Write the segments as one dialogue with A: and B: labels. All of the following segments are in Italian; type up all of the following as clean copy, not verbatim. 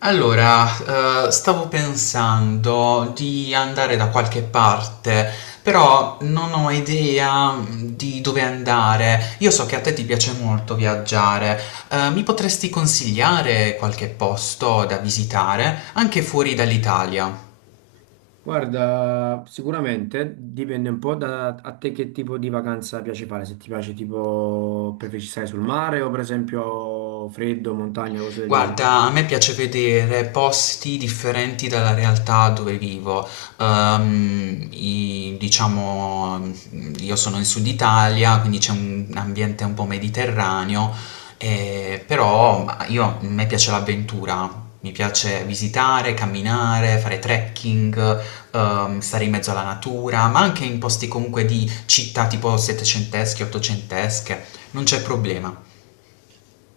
A: Allora, stavo pensando di andare da qualche parte, però non ho idea di dove andare. Io so che a te ti piace molto viaggiare. Mi potresti consigliare qualche posto da visitare, anche fuori dall'Italia?
B: Guarda, sicuramente dipende un po' da a te che tipo di vacanza piace fare, se ti piace tipo preferisci stare sul mare o per esempio freddo, montagna, cose del genere.
A: Guarda, a me piace vedere posti differenti dalla realtà dove vivo. Diciamo, io sono in Sud Italia, quindi c'è un ambiente un po' mediterraneo, però ma io, a me piace l'avventura. Mi piace visitare, camminare, fare trekking, stare in mezzo alla natura, ma anche in posti comunque di città tipo settecentesche, ottocentesche, non c'è problema.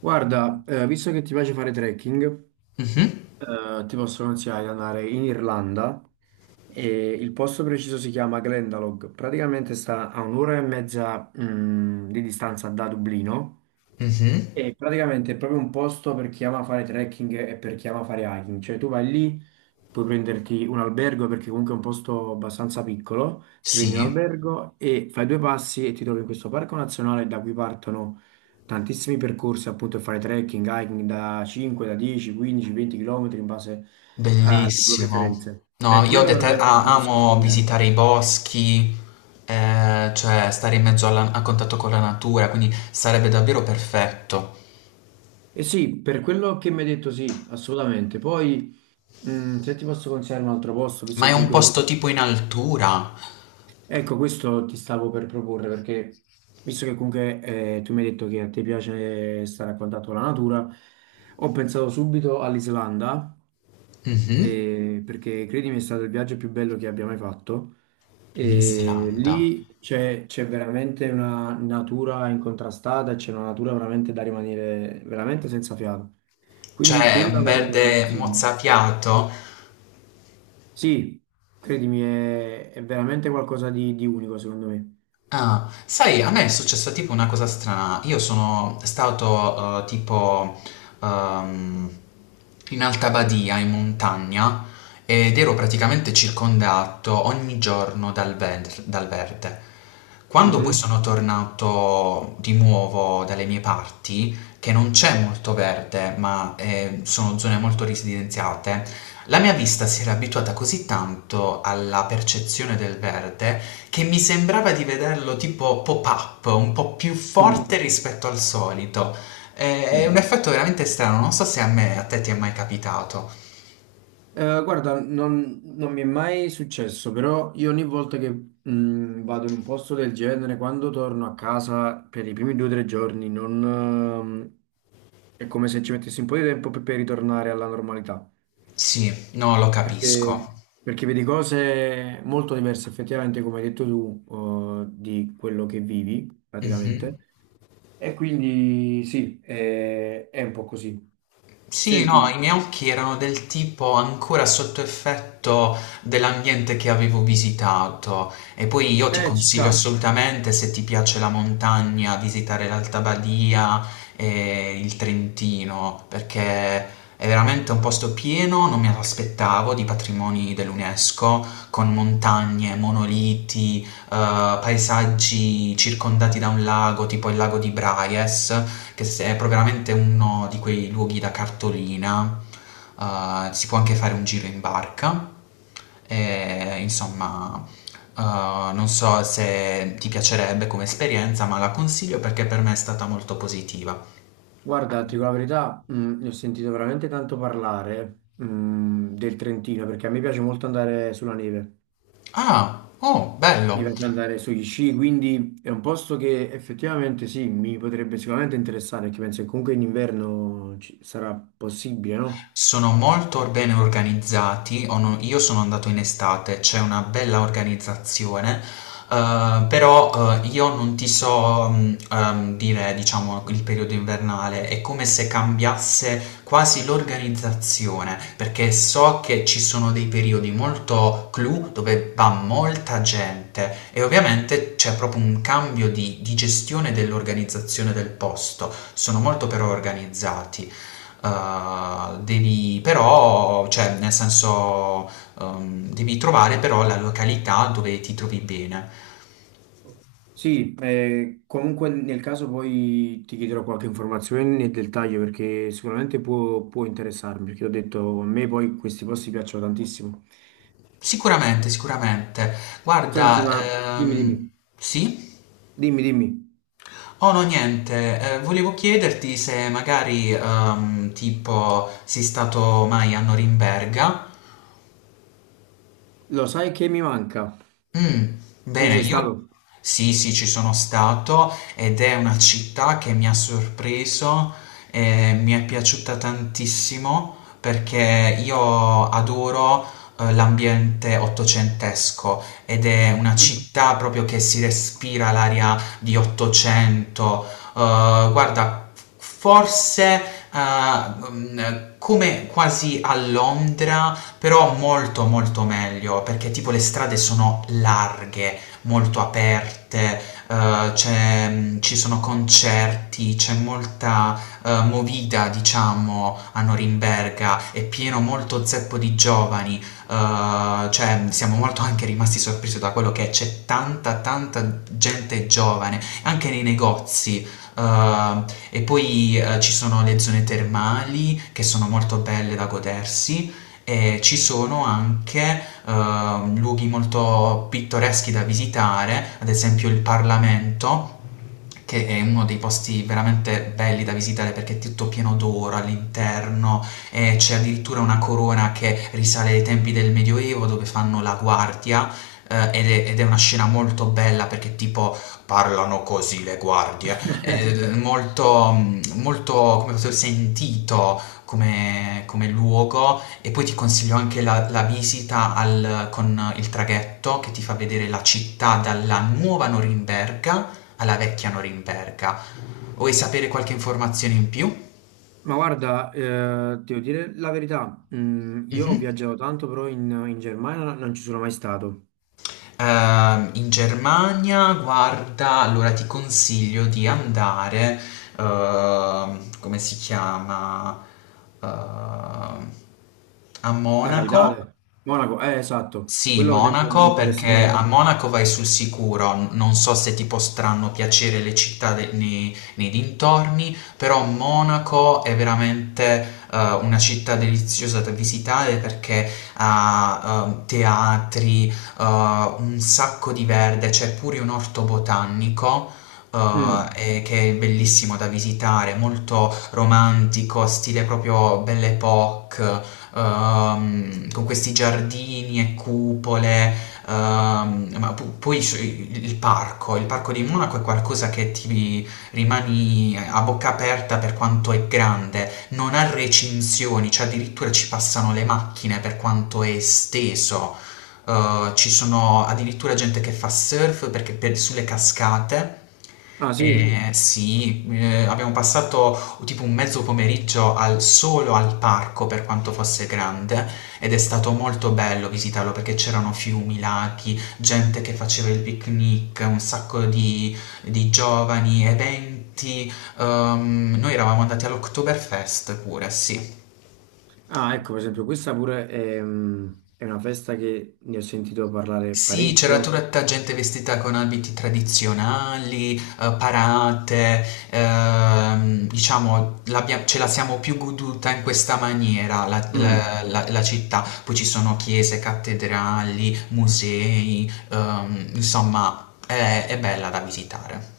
B: Guarda, visto che ti piace fare trekking,
A: Mhm,
B: ti posso consigliare di andare in Irlanda e il posto preciso si chiama Glendalough. Praticamente sta a un'ora e mezza, di distanza da Dublino.
A: mhm,
B: E praticamente è proprio un posto per chi ama fare trekking e per chi ama fare hiking, cioè tu vai lì, puoi prenderti un albergo perché comunque è un posto abbastanza piccolo, ti
A: sì.
B: prendi un albergo e fai due passi e ti trovi in questo parco nazionale da cui partono tantissimi percorsi appunto per fare trekking, hiking da 5, da 10, 15, 20 km in base alle tue
A: Bellissimo.
B: preferenze.
A: No,
B: Per
A: io
B: quello veramente te lo posso
A: amo
B: consigliare.
A: visitare i boschi, cioè stare in mezzo a contatto con la natura, quindi sarebbe davvero perfetto.
B: Eh sì, per quello che mi hai detto sì, assolutamente. Poi, se ti posso consigliare un altro posto, visto
A: Ma è
B: che
A: un, mhm,
B: comunque...
A: posto tipo
B: ti-
A: in altura?
B: Ecco, questo ti stavo per proporre, perché visto che comunque tu mi hai detto che a te piace stare a contatto con la natura, ho pensato subito all'Islanda,
A: Mhm.
B: perché credimi è stato il viaggio più bello che abbia mai fatto.
A: In
B: E
A: Islanda.
B: lì c'è veramente una natura incontrastata, c'è una natura veramente da rimanere veramente senza fiato. Quindi
A: Cioè,
B: quella
A: un
B: veramente te la
A: verde
B: consiglio.
A: mozzafiato.
B: Sì, credimi, è veramente qualcosa di unico secondo me.
A: Ah, sai, a me è successa tipo una cosa strana. Io sono stato tipo ehm, in Alta Badia, in montagna, ed ero praticamente circondato ogni giorno dal verde. Quando poi
B: Mhm.
A: sono tornato di nuovo dalle mie parti, che non c'è molto verde, ma sono zone molto residenziate, la mia vista si era abituata così tanto alla percezione del verde che mi sembrava di vederlo tipo pop-up, un po' più
B: Mm,
A: forte rispetto al solito. È un
B: mm.
A: effetto veramente strano, non so se a me, a te ti è mai capitato.
B: Guarda, non mi è mai successo, però io ogni volta che vado in un posto del genere, quando torno a casa per i primi due o tre giorni, non, è come se ci mettessi un po' di tempo per ritornare alla normalità.
A: Sì, no, lo
B: Perché,
A: capisco.
B: Perché vedi cose molto diverse effettivamente, come hai detto tu, di quello che vivi praticamente.
A: Mhm.
B: E quindi sì, è un po' così.
A: Sì, no,
B: Senti,
A: i miei occhi erano del tipo ancora sotto effetto dell'ambiente che avevo visitato. E poi io ti
B: ci
A: consiglio
B: sta.
A: assolutamente, se ti piace la montagna, visitare l'Alta Badia e il Trentino, perché è veramente un posto pieno, non mi aspettavo, di patrimoni dell'UNESCO, con montagne, monoliti, paesaggi circondati da un lago, tipo il lago di Braies, che è proprio veramente uno di quei luoghi da cartolina. Si può anche fare un giro in barca. E, insomma, non so se ti piacerebbe come esperienza, ma la consiglio perché per me è stata molto positiva.
B: Guarda, ti dico la verità, ne ho sentito veramente tanto parlare, del Trentino, perché a me piace molto andare sulla neve.
A: Ah, oh,
B: Mi
A: bello!
B: piace andare sugli sci, quindi è un posto che effettivamente sì, mi potrebbe sicuramente interessare, perché penso che comunque in inverno sarà possibile, no?
A: Sono molto bene organizzati, o no- io sono andato in estate, c'è una bella organizzazione, però io non ti so dire, diciamo, il periodo invernale, è come se cambiasse quasi l'organizzazione, perché so che ci sono dei periodi molto clou dove va molta gente e ovviamente c'è proprio un cambio di gestione dell'organizzazione del posto, sono molto però organizzati. Devi però, cioè nel senso, devi trovare però la località dove ti trovi bene.
B: Sì, comunque nel caso poi ti chiederò qualche informazione nel dettaglio perché sicuramente può interessarmi, perché ho detto a me poi questi posti piacciono tantissimo.
A: Sicuramente, sicuramente.
B: Senti,
A: Guarda,
B: ma dimmi, dimmi,
A: sì?
B: dimmi,
A: Oh no, niente, volevo chiederti se magari, tipo, sei stato mai a Norimberga.
B: lo sai che mi manca?
A: Mm,
B: Tu ci
A: Bene,
B: sei
A: io
B: stato?
A: sì, sì, ci sono stato ed è una città che mi ha sorpreso e mi è piaciuta tantissimo perché io adoro l'ambiente ottocentesco ed è una città proprio che si respira l'aria di Ottocento. Guarda, forse eh, mm, come quasi a Londra però molto molto meglio perché tipo le strade sono larghe, molto aperte, ci sono concerti, c'è molta movida diciamo a Norimberga, è pieno molto zeppo di giovani, cioè siamo molto anche rimasti sorpresi da quello che c'è tanta tanta gente giovane, anche nei negozi. eh, e poi ci sono le zone termali che sono molto belle da godersi, e ci sono anche luoghi molto pittoreschi da visitare, ad esempio il Parlamento, che è uno dei posti veramente belli da visitare perché è tutto pieno d'oro all'interno e c'è addirittura una corona che risale ai tempi del Medioevo dove fanno la guardia. Ed è una scena molto bella perché tipo parlano così le guardie. Ed è molto, molto, come posso dire, sentito come, luogo. E poi ti consiglio anche la visita con il traghetto che ti fa vedere la città dalla nuova Norimberga alla vecchia Norimberga. Vuoi sapere qualche informazione in più?
B: Ma guarda, devo dire la verità, mm, io ho
A: Mhm.
B: viaggiato tanto, però in Germania non ci sono mai stato.
A: In Germania, guarda, allora ti consiglio di andare, come si chiama? Ehm, A
B: La
A: Monaco.
B: capitale? Monaco, esatto,
A: Sì,
B: quello per esempio mi
A: Monaco,
B: interessa
A: perché a
B: molto.
A: Monaco vai sul sicuro, non so se ti potranno piacere le città nei dintorni, però Monaco è veramente una città deliziosa da visitare perché ha teatri, un sacco di verde, c'è pure un orto botanico
B: Mm.
A: e che è bellissimo da visitare, molto romantico, stile proprio Belle Époque, con questi giardini e cupole. Ma poi il parco di Monaco è qualcosa che ti rimani a bocca aperta per quanto è grande, non ha recinzioni, cioè addirittura ci passano le macchine per quanto è esteso. Ci sono addirittura gente che fa surf perché sulle cascate. Oddio.
B: Ah sì,
A: Sì, abbiamo passato tipo un mezzo pomeriggio solo al parco per quanto fosse grande ed è stato molto bello visitarlo perché c'erano fiumi, laghi, gente che faceva il picnic, un sacco di giovani, eventi. Noi eravamo andati all'Oktoberfest pure, sì.
B: ah ecco per esempio questa pure è una festa che ne ho sentito parlare
A: Sì, c'era
B: parecchio.
A: tutta gente vestita con abiti tradizionali, parate, diciamo, ce la siamo più goduta in questa maniera la,
B: Mm.
A: la- la- la città. Poi ci sono chiese, cattedrali, musei, insomma, è bella da visitare.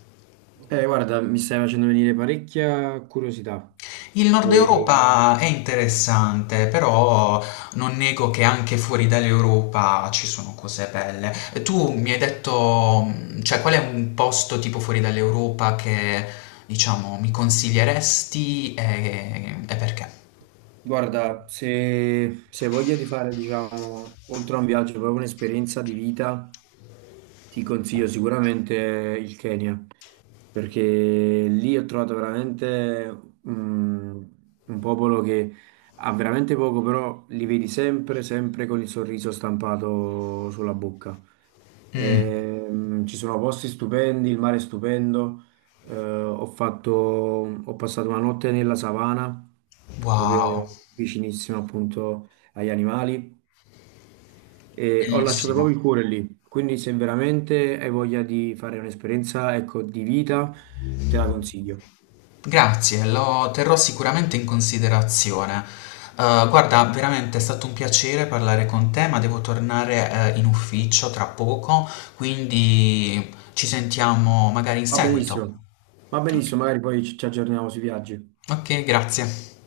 B: Guarda, mi stai facendo venire parecchia curiosità.
A: Il Nord
B: E,
A: Europa è interessante, però non nego che anche fuori dall'Europa ci sono cose belle. E tu mi hai detto, cioè, qual è un posto tipo fuori dall'Europa che, diciamo, mi consiglieresti e perché?
B: guarda, se hai voglia di fare, diciamo, oltre a un viaggio, proprio un'esperienza di vita. Ti consiglio sicuramente il Kenya, perché lì ho trovato veramente mm, un popolo che ha veramente poco, però li vedi sempre, sempre con il sorriso stampato sulla bocca.
A: Mm,
B: Ci sono posti stupendi, il mare è stupendo. Ho passato una notte nella savana,
A: wow,
B: proprio vicinissimo appunto agli animali. E ho lasciato
A: bellissimo.
B: proprio il cuore lì, quindi se veramente hai voglia di fare un'esperienza, ecco, di vita, te la consiglio.
A: Grazie, lo terrò sicuramente in considerazione. Guarda, veramente è stato un piacere parlare con te, ma devo tornare, in ufficio tra poco, quindi ci sentiamo magari in
B: Va
A: seguito.
B: benissimo. Va benissimo, magari poi ci aggiorniamo sui viaggi.
A: Ok, grazie.